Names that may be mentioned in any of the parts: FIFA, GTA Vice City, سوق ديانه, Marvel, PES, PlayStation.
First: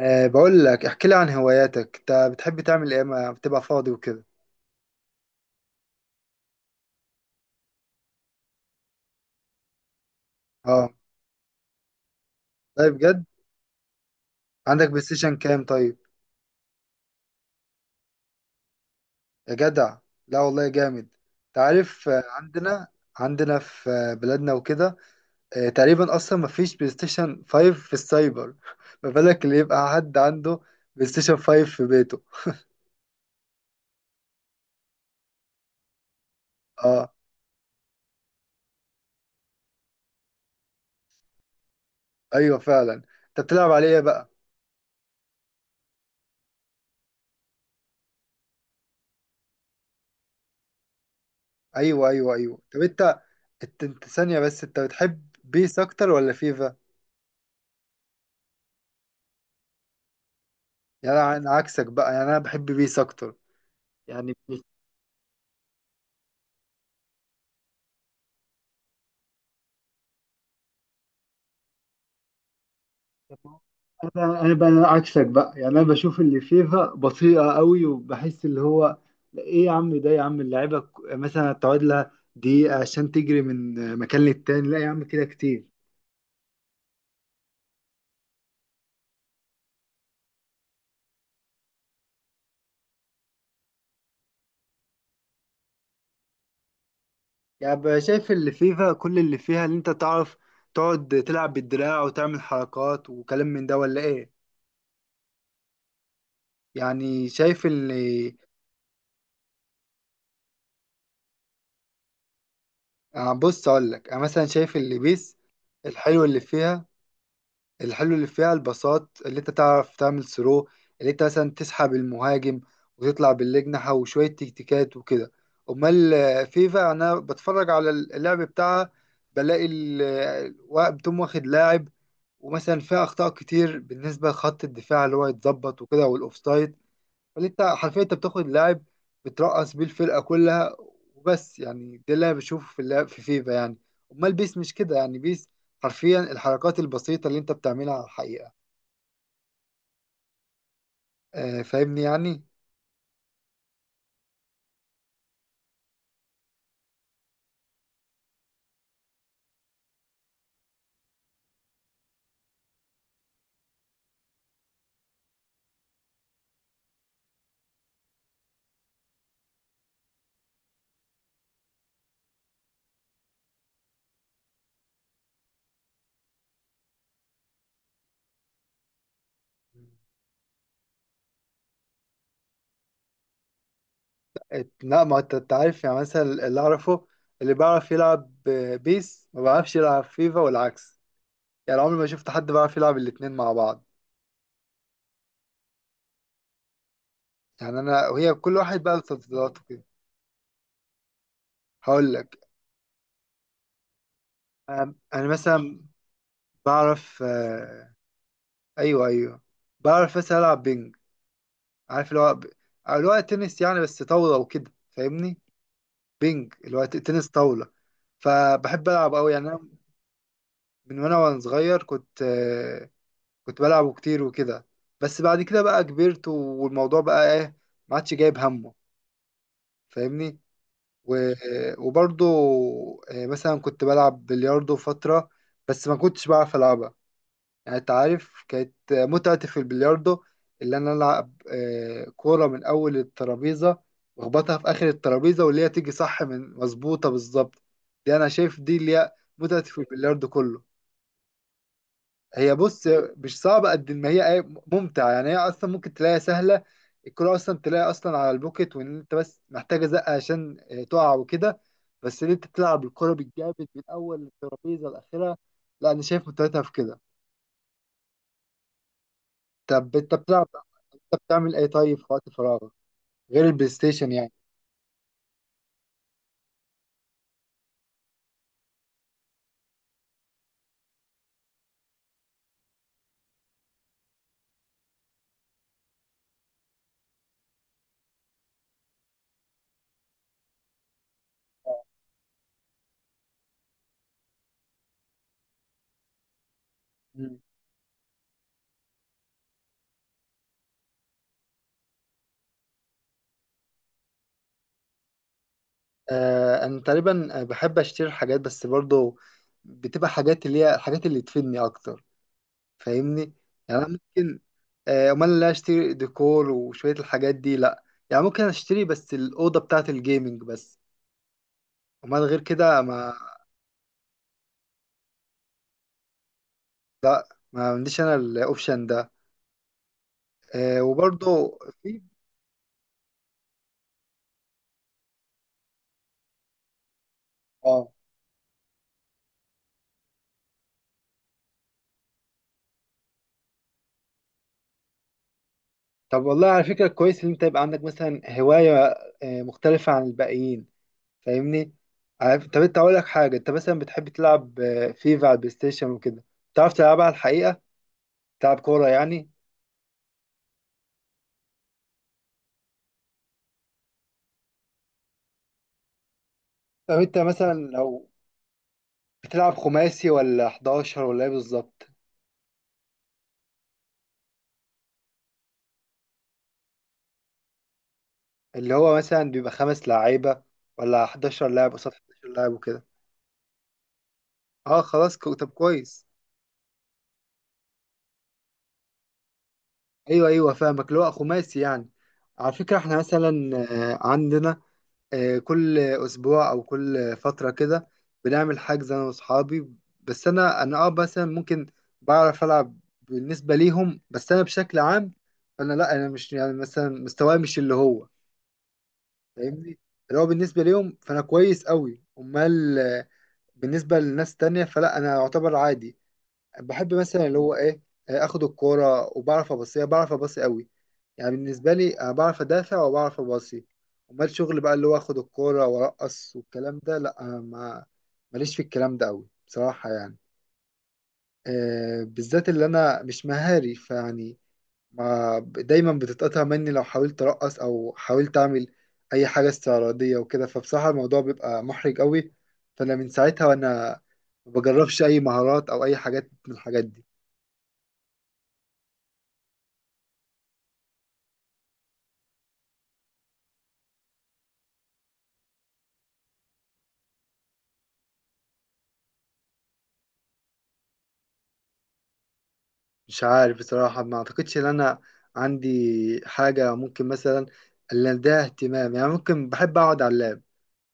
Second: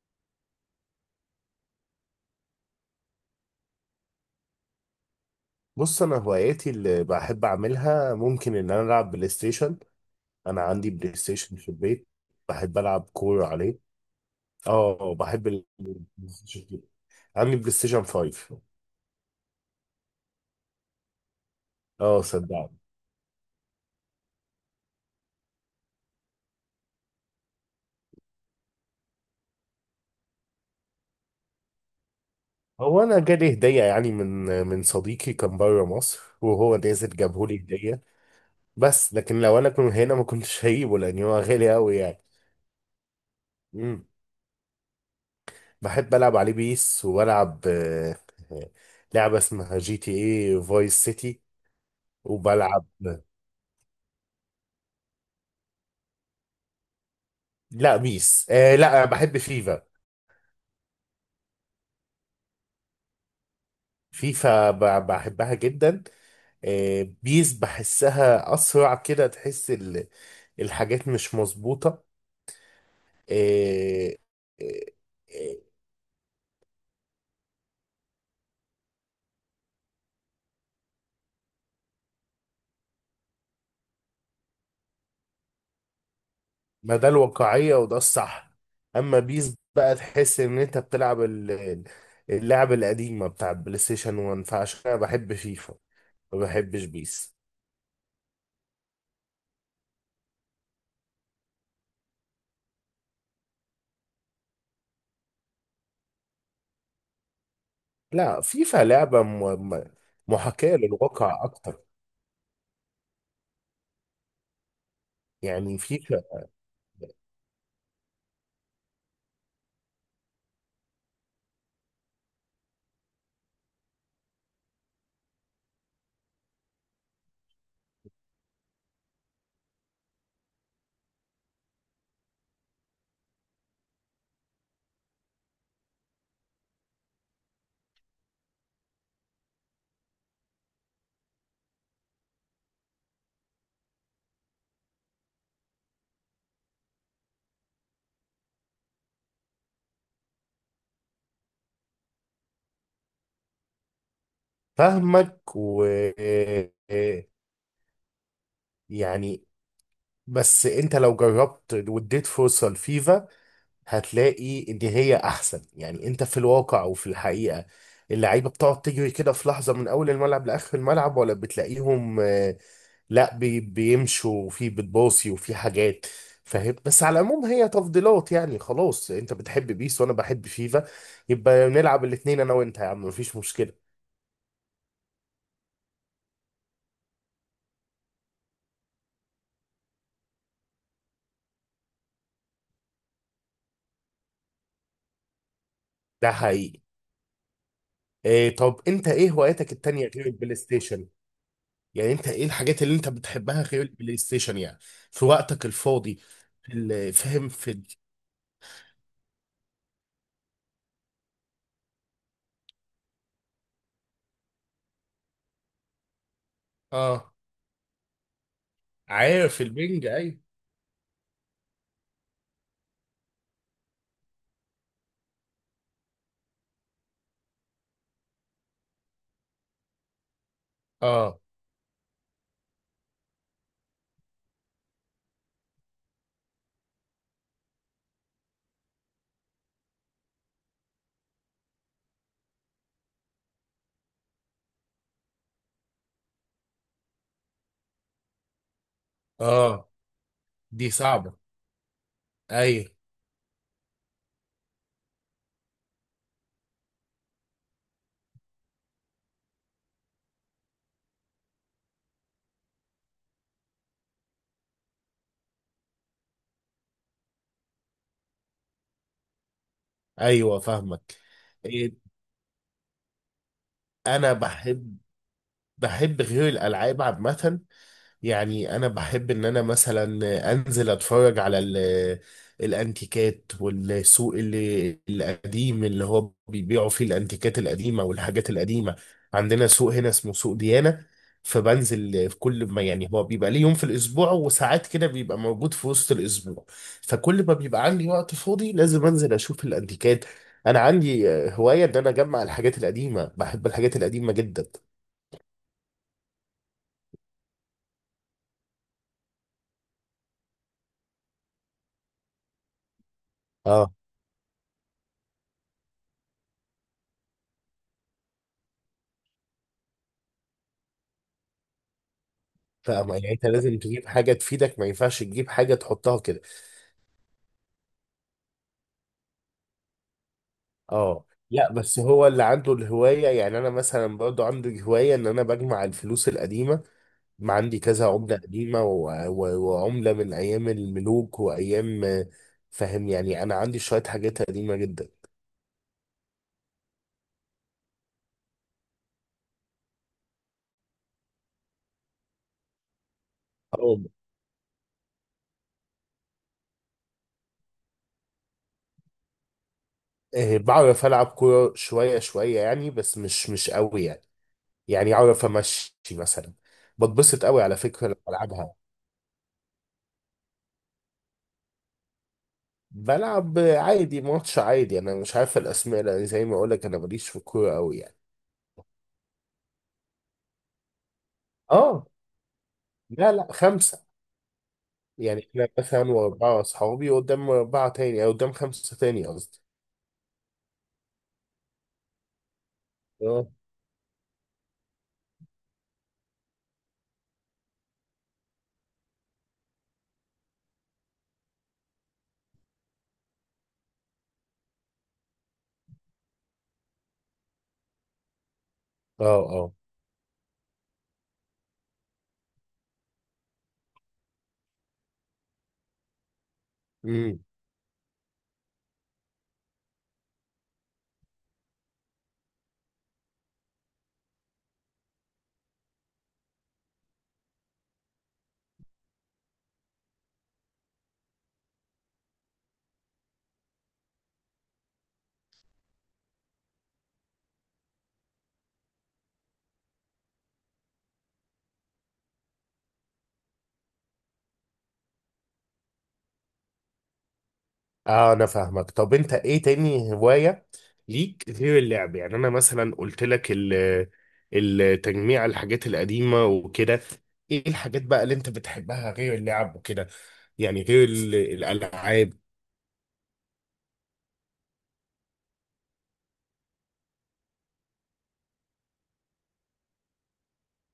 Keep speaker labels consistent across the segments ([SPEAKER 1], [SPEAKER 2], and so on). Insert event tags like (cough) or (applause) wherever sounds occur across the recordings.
[SPEAKER 1] بقول لك، احكي لي عن هواياتك، انت بتحب تعمل ايه ما بتبقى فاضي وكده؟
[SPEAKER 2] بص، انا هواياتي اللي بحب اعملها ممكن ان انا العب بلاي ستيشن. انا عندي
[SPEAKER 1] اه،
[SPEAKER 2] بلاي ستيشن في البيت. بحب
[SPEAKER 1] طيب،
[SPEAKER 2] العب
[SPEAKER 1] بجد؟
[SPEAKER 2] كورة عليه.
[SPEAKER 1] عندك بلاي
[SPEAKER 2] اه،
[SPEAKER 1] ستيشن
[SPEAKER 2] بحب
[SPEAKER 1] كام طيب؟
[SPEAKER 2] البلاي ستيشن جدا. عندي بلاي ستيشن 5.
[SPEAKER 1] يا جدع، لا والله جامد. انت عارف،
[SPEAKER 2] اه صدقني.
[SPEAKER 1] عندنا في بلادنا وكده، تقريبا اصلا ما فيش بلاي ستيشن 5 في السايبر (laughs) ما بالك اللي يبقى حد عنده بلاي ستيشن 5 في بيته.
[SPEAKER 2] هو انا جالي هدية يعني من صديقي كان بره مصر وهو نازل
[SPEAKER 1] اه،
[SPEAKER 2] جابهولي هدية. بس لكن لو انا كنت هنا ما كنتش هجيبه لان هو غالي قوي يعني.
[SPEAKER 1] ايوه، فعلا. انت بتلعب عليه إيه
[SPEAKER 2] مم.
[SPEAKER 1] بقى؟
[SPEAKER 2] بحب العب عليه بيس وبلعب آه، لعبة اسمها جي تي اي فايس سيتي
[SPEAKER 1] ايوه، ايوه، ايوه. طب،
[SPEAKER 2] وبلعب.
[SPEAKER 1] انت ثانيه بس، انت بتحب بيس اكتر ولا فيفا؟
[SPEAKER 2] لا بيس. لا بحب فيفا.
[SPEAKER 1] يعني انا عكسك بقى، يعني انا بحب بيس اكتر، يعني
[SPEAKER 2] فيفا بحبها جدا. بيس بحسها أسرع كده تحس الحاجات مش مظبوطة. آه
[SPEAKER 1] انا
[SPEAKER 2] آه،
[SPEAKER 1] بقى عكسك بقى، يعني
[SPEAKER 2] آه،
[SPEAKER 1] انا بشوف اللي فيفا بطيئه قوي، وبحس اللي هو ايه يا عم، ده يا عم اللعيبه مثلا تقعد لها دقيقه عشان تجري من مكان للتاني، لا يا عم كده كتير.
[SPEAKER 2] ما ده الواقعية وده الصح. أما بيس بقى تحس إن أنت بتلعب اللعب القديمة بتاع بلاي ستيشن 1. فعشان كده بحب فيفا. ما بحبش بيس.
[SPEAKER 1] يعني بقى شايف اللي فيفا كل اللي فيها، اللي انت تعرف تقعد تلعب بالدراع وتعمل حركات وكلام من ده ولا ايه؟ يعني شايف اللي
[SPEAKER 2] لا، فيفا لعبة محاكاة للواقع أكتر.
[SPEAKER 1] بص اقول لك، انا مثلا شايف اللي بيس
[SPEAKER 2] يعني فيفا
[SPEAKER 1] الحلو اللي فيها الحلو اللي فيها الباصات اللي انت تعرف تعمل ثرو، اللي انت مثلا تسحب المهاجم وتطلع بالاجنحة وشوية تكتيكات وكده. امال فيفا، انا بتفرج على اللعب بتاعها بلاقي بتقوم واخد لاعب، ومثلا فيها اخطاء كتير بالنسبة لخط الدفاع اللي هو يتظبط وكده، والاوفسايد، فاللي انت حرفيا انت بتاخد لاعب بترقص بيه الفرقه كلها وبس. يعني ده اللي انا بشوفه في اللعب في فيفا يعني. امال بيس مش كده، يعني بيس حرفيا الحركات البسيطه اللي انت بتعملها على الحقيقه، فاهمني يعني؟
[SPEAKER 2] فاهمك. و آه، يعني بس انت لو جربت واديت فرصة لفيفا هتلاقي ان هي احسن. يعني انت في الواقع وفي الحقيقة، اللعيبة بتقعد تجري كده في لحظة من اول الملعب لاخر الملعب، ولا بتلاقيهم. لا، بيمشوا وفي بتباصي وفي حاجات، فاهم. بس على العموم هي تفضيلات، يعني خلاص انت بتحب بيس وانا بحب فيفا. يبقى نلعب الاتنين انا وانت يا عم، مفيش مشكلة.
[SPEAKER 1] لا، ما انت عارف يعني، مثلا اللي اعرفه، اللي بيعرف يلعب بيس ما بيعرفش يلعب فيفا والعكس. يعني عمري ما شفت حد بيعرف يلعب الاتنين مع بعض،
[SPEAKER 2] ده حقيقي.
[SPEAKER 1] يعني انا وهي
[SPEAKER 2] إيه،
[SPEAKER 1] كل
[SPEAKER 2] طب
[SPEAKER 1] واحد بقى له
[SPEAKER 2] انت ايه
[SPEAKER 1] تفضيلاته
[SPEAKER 2] هواياتك
[SPEAKER 1] كده.
[SPEAKER 2] التانية غير البلاي ستيشن؟
[SPEAKER 1] هقول
[SPEAKER 2] يعني انت
[SPEAKER 1] لك،
[SPEAKER 2] ايه الحاجات اللي انت بتحبها غير البلاي ستيشن يعني؟ في
[SPEAKER 1] انا
[SPEAKER 2] وقتك
[SPEAKER 1] مثلا
[SPEAKER 2] الفاضي، في
[SPEAKER 1] بعرف،
[SPEAKER 2] فاهم، في
[SPEAKER 1] ايوه، ايوه، بعرف بس العب بينج. عارف اللي هو اللي هو تنس يعني بس طاوله وكده، فاهمني؟ بينج اللي هو تنس
[SPEAKER 2] اه،
[SPEAKER 1] طاوله، فبحب العب قوي يعني انا.
[SPEAKER 2] عارف البنج اي.
[SPEAKER 1] من وانا صغير كنت بلعبه كتير وكده، بس بعد كده بقى كبرت، والموضوع بقى ايه، ما عادش جايب همه، فاهمني. و-
[SPEAKER 2] اه.
[SPEAKER 1] وبرضه مثلا كنت بلعب بلياردو فتره، بس ما كنتش بعرف العبها. يعني انت عارف، كانت متعتي في البلياردو اللي انا العب كوره من اول الترابيزه، واخبطها في اخر الترابيزه، واللي هي تيجي صح من مظبوطه بالظبط. دي انا شايف دي اللي هي متعتي في
[SPEAKER 2] اه.
[SPEAKER 1] البلياردو كله.
[SPEAKER 2] دي صعبة.
[SPEAKER 1] هي
[SPEAKER 2] اي.
[SPEAKER 1] بص، مش صعبه قد ما هي ايه، ممتعه يعني. هي اصلا ممكن تلاقيها سهله، الكوره اصلا تلاقيها اصلا على البوكت، وان انت بس محتاجه زقه عشان تقع وكده، بس ان انت تلعب الكوره بالجامد من اول الترابيزه لاخرها، لا انا شايف متعتها في كده. طب، انت بتلعب،
[SPEAKER 2] ايوه فاهمك.
[SPEAKER 1] انت بتعمل ايه طيب في
[SPEAKER 2] إيه،
[SPEAKER 1] وقت فراغك غير البلاي ستيشن يعني؟
[SPEAKER 2] انا بحب. غير الالعاب عامة. يعني انا بحب ان انا مثلا انزل اتفرج على الانتيكات والسوق اللي القديم اللي هو بيبيعوا فيه الانتيكات القديمه والحاجات القديمه. عندنا سوق هنا اسمه سوق ديانه. فبنزل في كل ما، يعني هو بيبقى ليه يوم في الاسبوع، وساعات كده بيبقى موجود في وسط الاسبوع.
[SPEAKER 1] مم.
[SPEAKER 2] فكل ما بيبقى عندي وقت فاضي لازم انزل اشوف الانتيكات. انا عندي هوايه ان انا اجمع الحاجات القديمه، بحب الحاجات القديمه جدا.
[SPEAKER 1] انا تقريبا بحب اشتري حاجات، بس برضو بتبقى حاجات اللي هي الحاجات اللي تفيدني اكتر، فاهمني؟ يعني انا
[SPEAKER 2] آه.
[SPEAKER 1] ممكن امال لا اشتري ديكور وشوية الحاجات دي لا، يعني ممكن اشتري بس الأوضة بتاعة الجيمنج بس، امال غير كده
[SPEAKER 2] فاهمة، يعني انت لازم تجيب حاجة تفيدك، ما ينفعش تجيب حاجة تحطها كده.
[SPEAKER 1] ما عنديش انا الاوبشن ده.
[SPEAKER 2] اه
[SPEAKER 1] وبرضه
[SPEAKER 2] لا، بس
[SPEAKER 1] في
[SPEAKER 2] هو اللي عنده الهواية. يعني انا مثلا برضو عندي هواية ان انا بجمع الفلوس القديمة. ما عندي
[SPEAKER 1] اه
[SPEAKER 2] كذا عملة قديمة وعملة من ايام الملوك وايام. فاهم، يعني انا عندي شوية حاجات قديمة جدا.
[SPEAKER 1] طب والله على فكرة كويس ان انت يبقى عندك مثلا هواية مختلفة عن الباقيين، فاهمني؟ عارف؟ طب، انت اقول لك حاجه، انت مثلا
[SPEAKER 2] اه.
[SPEAKER 1] بتحب تلعب فيفا على البلاي ستيشن وكده، بتعرف تلعبها على الحقيقه، تلعب كوره يعني؟
[SPEAKER 2] بعرف العب كورة شوية شوية يعني، بس مش قوي يعني. يعني اعرف امشي مثلا.
[SPEAKER 1] طب انت
[SPEAKER 2] بتبسط
[SPEAKER 1] مثلا
[SPEAKER 2] قوي على فكرة
[SPEAKER 1] لو
[SPEAKER 2] لما العبها.
[SPEAKER 1] بتلعب خماسي ولا 11 ولا ايه بالظبط؟
[SPEAKER 2] بلعب عادي، ماتش عادي، انا مش عارف الاسماء لان زي ما اقول لك انا ماليش في الكوره قوي يعني.
[SPEAKER 1] اللي هو مثلا بيبقى 5 لعيبه ولا 11 لاعب قصاد
[SPEAKER 2] اه.
[SPEAKER 1] 11 لاعب وكده؟
[SPEAKER 2] لا، لا، خمسه.
[SPEAKER 1] اه، خلاص،
[SPEAKER 2] يعني
[SPEAKER 1] طب
[SPEAKER 2] احنا
[SPEAKER 1] كويس.
[SPEAKER 2] مثلا واربعه اصحابي قدام اربعه تاني، او قدام خمسه تاني قصدي.
[SPEAKER 1] ايوه، ايوه، فاهمك، اللي هو خماسي يعني. على فكره احنا
[SPEAKER 2] اه.
[SPEAKER 1] مثلا عندنا كل اسبوع او كل فتره كده بنعمل حجز انا واصحابي، بس انا مثلا ممكن بعرف العب بالنسبه ليهم، بس انا بشكل عام فانا لا، انا مش يعني مثلا مستواي مش اللي هو،
[SPEAKER 2] اه. اه.
[SPEAKER 1] فاهمني، اللي هو بالنسبه ليهم فانا كويس قوي، امال بالنسبه لناس تانية فلا، انا اعتبر عادي. بحب مثلا اللي
[SPEAKER 2] امم.
[SPEAKER 1] هو ايه، اخد الكوره وبعرف ابصيها، بعرف ابصي قوي، يعني بالنسبه لي انا بعرف ادافع وبعرف ابصي. امال شغل بقى اللي هو اخد الكوره وارقص والكلام ده لا، أنا ما ماليش في الكلام ده قوي بصراحه يعني، بالذات اللي انا مش مهاري فيعني، ما دايما بتتقطع مني لو حاولت ارقص او حاولت اعمل اي حاجه استعراضيه وكده، فبصراحه الموضوع بيبقى محرج قوي، فانا من ساعتها وانا ما بجربش اي مهارات او اي حاجات من الحاجات دي.
[SPEAKER 2] اه. انا فاهمك. طب انت ايه تاني هوايه ليك غير اللعب؟ يعني انا مثلا قلت لك التجميع، الحاجات القديمه وكده. ايه الحاجات بقى اللي انت بتحبها غير اللعب وكده؟ يعني غير الالعاب.
[SPEAKER 1] مش عارف بصراحة، ما أعتقدش إن أنا عندي حاجة ممكن مثلا اللي ده اهتمام يعني. ممكن بحب أقعد على اللاب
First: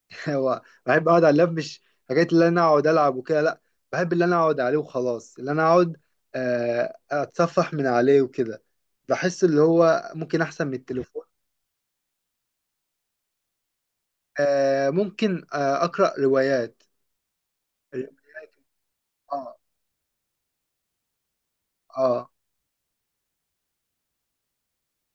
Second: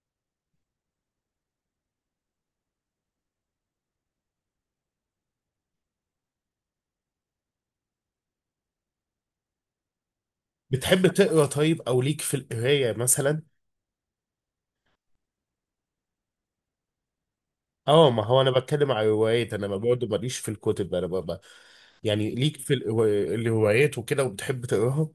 [SPEAKER 1] (laughs) هو بحب أقعد على اللاب، مش حكاية اللي أنا أقعد ألعب وكده لأ، بحب اللي أنا أقعد عليه وخلاص، اللي أنا أقعد أتصفح من عليه وكده، بحس اللي هو ممكن أحسن من
[SPEAKER 2] بتحب
[SPEAKER 1] التليفون.
[SPEAKER 2] تقرا طيب؟ او ليك في القرايه مثلا؟
[SPEAKER 1] ممكن أقرأ روايات.
[SPEAKER 2] اه،
[SPEAKER 1] روايات،
[SPEAKER 2] ما هو انا بتكلم على الروايات.
[SPEAKER 1] آه،
[SPEAKER 2] انا ما برضه ماليش في الكتب، انا ببقى.
[SPEAKER 1] آه.
[SPEAKER 2] يعني ليك في الروايات وكده، وبتحب تقراها؟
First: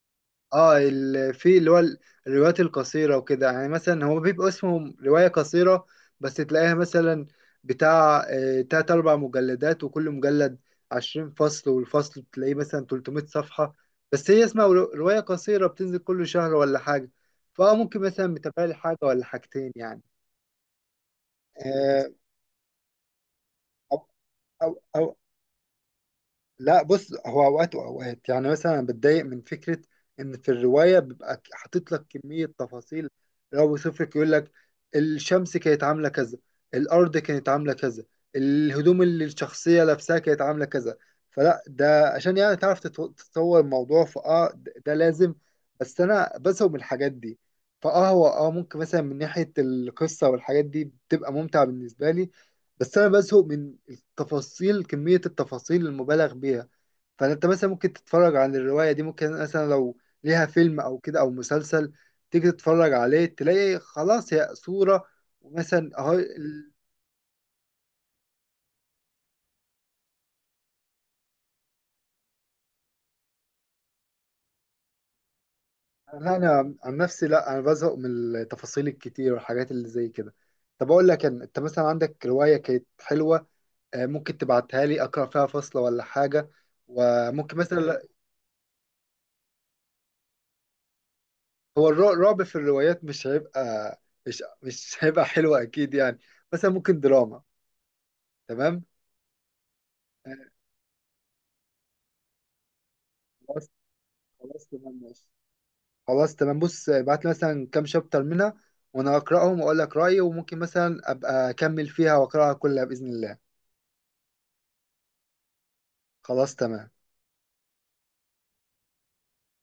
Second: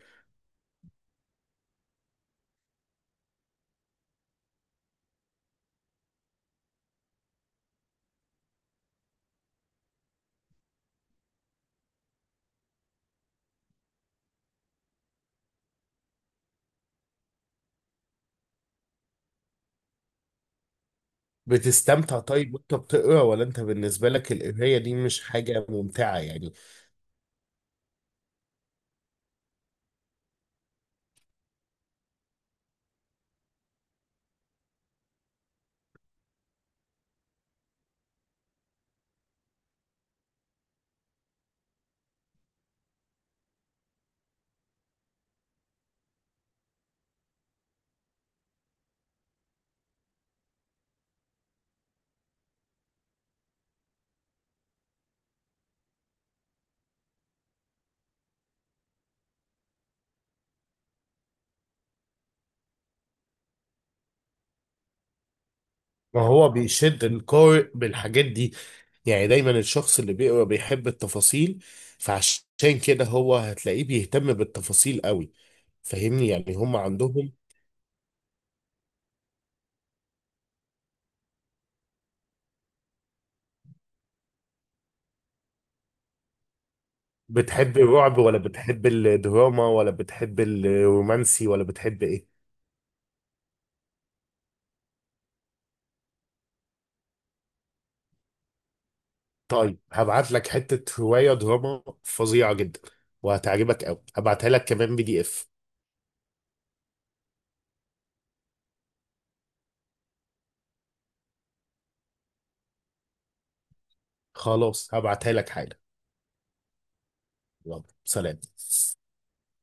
[SPEAKER 1] اه، في اللي هو الروايات القصيرة وكده يعني، مثلا هو بيبقى اسمه رواية قصيرة، بس تلاقيها مثلا بتاع 3-4 مجلدات، وكل مجلد 20 فصل، والفصل بتلاقيه مثلا 300 صفحة، بس هي اسمها رواية قصيرة بتنزل كل شهر ولا حاجة، فممكن مثلا متابع لي حاجة ولا حاجتين يعني. آه،
[SPEAKER 2] بتستمتع طيب وانت بتقرا، ولا انت
[SPEAKER 1] أو
[SPEAKER 2] بالنسبه لك
[SPEAKER 1] أو
[SPEAKER 2] القرايه دي
[SPEAKER 1] أو
[SPEAKER 2] مش حاجه ممتعه يعني؟
[SPEAKER 1] لا بص، هو اوقات واوقات يعني، مثلا أنا بتضايق من فكره ان في الروايه بيبقى حاطط لك كميه تفاصيل، لو بيوصف لك يقول لك الشمس كانت عامله كذا، الارض كانت عامله كذا، الهدوم اللي الشخصيه لابساها كانت عامله كذا، فلا ده عشان يعني تعرف تتصور الموضوع، ده لازم، بس انا بزهق من الحاجات دي. هو ممكن مثلا من ناحيه القصه والحاجات دي بتبقى ممتع بالنسبه لي، بس انا بزهق من التفاصيل، كمية التفاصيل المبالغ بيها، فانت مثلا ممكن تتفرج عن الرواية دي، ممكن مثلا لو ليها فيلم او كده او مسلسل، تيجي تتفرج عليه تلاقي خلاص هي صورة، ومثلا اهو
[SPEAKER 2] ما هو بيشد القارئ بالحاجات دي. يعني دايما الشخص اللي بيقرا بيحب التفاصيل، فعشان كده هو هتلاقيه بيهتم بالتفاصيل قوي، فاهمني،
[SPEAKER 1] لا
[SPEAKER 2] يعني
[SPEAKER 1] انا
[SPEAKER 2] هم
[SPEAKER 1] عن نفسي،
[SPEAKER 2] عندهم.
[SPEAKER 1] لا انا بزهق من التفاصيل الكتير والحاجات اللي زي كده. طب اقول لك أنا، انت مثلا عندك رواية كانت حلوة، ممكن تبعتها لي اقرا فيها فصلة ولا حاجة، وممكن
[SPEAKER 2] بتحب
[SPEAKER 1] مثلا،
[SPEAKER 2] الرعب ولا بتحب الدراما ولا بتحب الرومانسي ولا
[SPEAKER 1] هو
[SPEAKER 2] بتحب ايه؟
[SPEAKER 1] الرعب في الروايات مش هيبقى، مش هيبقى حلو اكيد يعني، مثلا ممكن دراما، تمام.
[SPEAKER 2] طيب، هبعت لك
[SPEAKER 1] آه،
[SPEAKER 2] حتة رواية دراما فظيعة جدا
[SPEAKER 1] خلاص،
[SPEAKER 2] وهتعجبك قوي. هبعتها
[SPEAKER 1] خلاص
[SPEAKER 2] لك كمان
[SPEAKER 1] تمام،
[SPEAKER 2] بي دي
[SPEAKER 1] ماشي،
[SPEAKER 2] اف.
[SPEAKER 1] خلاص تمام، بص ابعت لي مثلا كام شابتر منها وانا اقراهم واقول لك رايي، وممكن مثلا ابقى اكمل فيها واقراها كلها باذن الله.
[SPEAKER 2] خلاص، هبعتها لك حالا.
[SPEAKER 1] خلاص تمام
[SPEAKER 2] يلا سلام.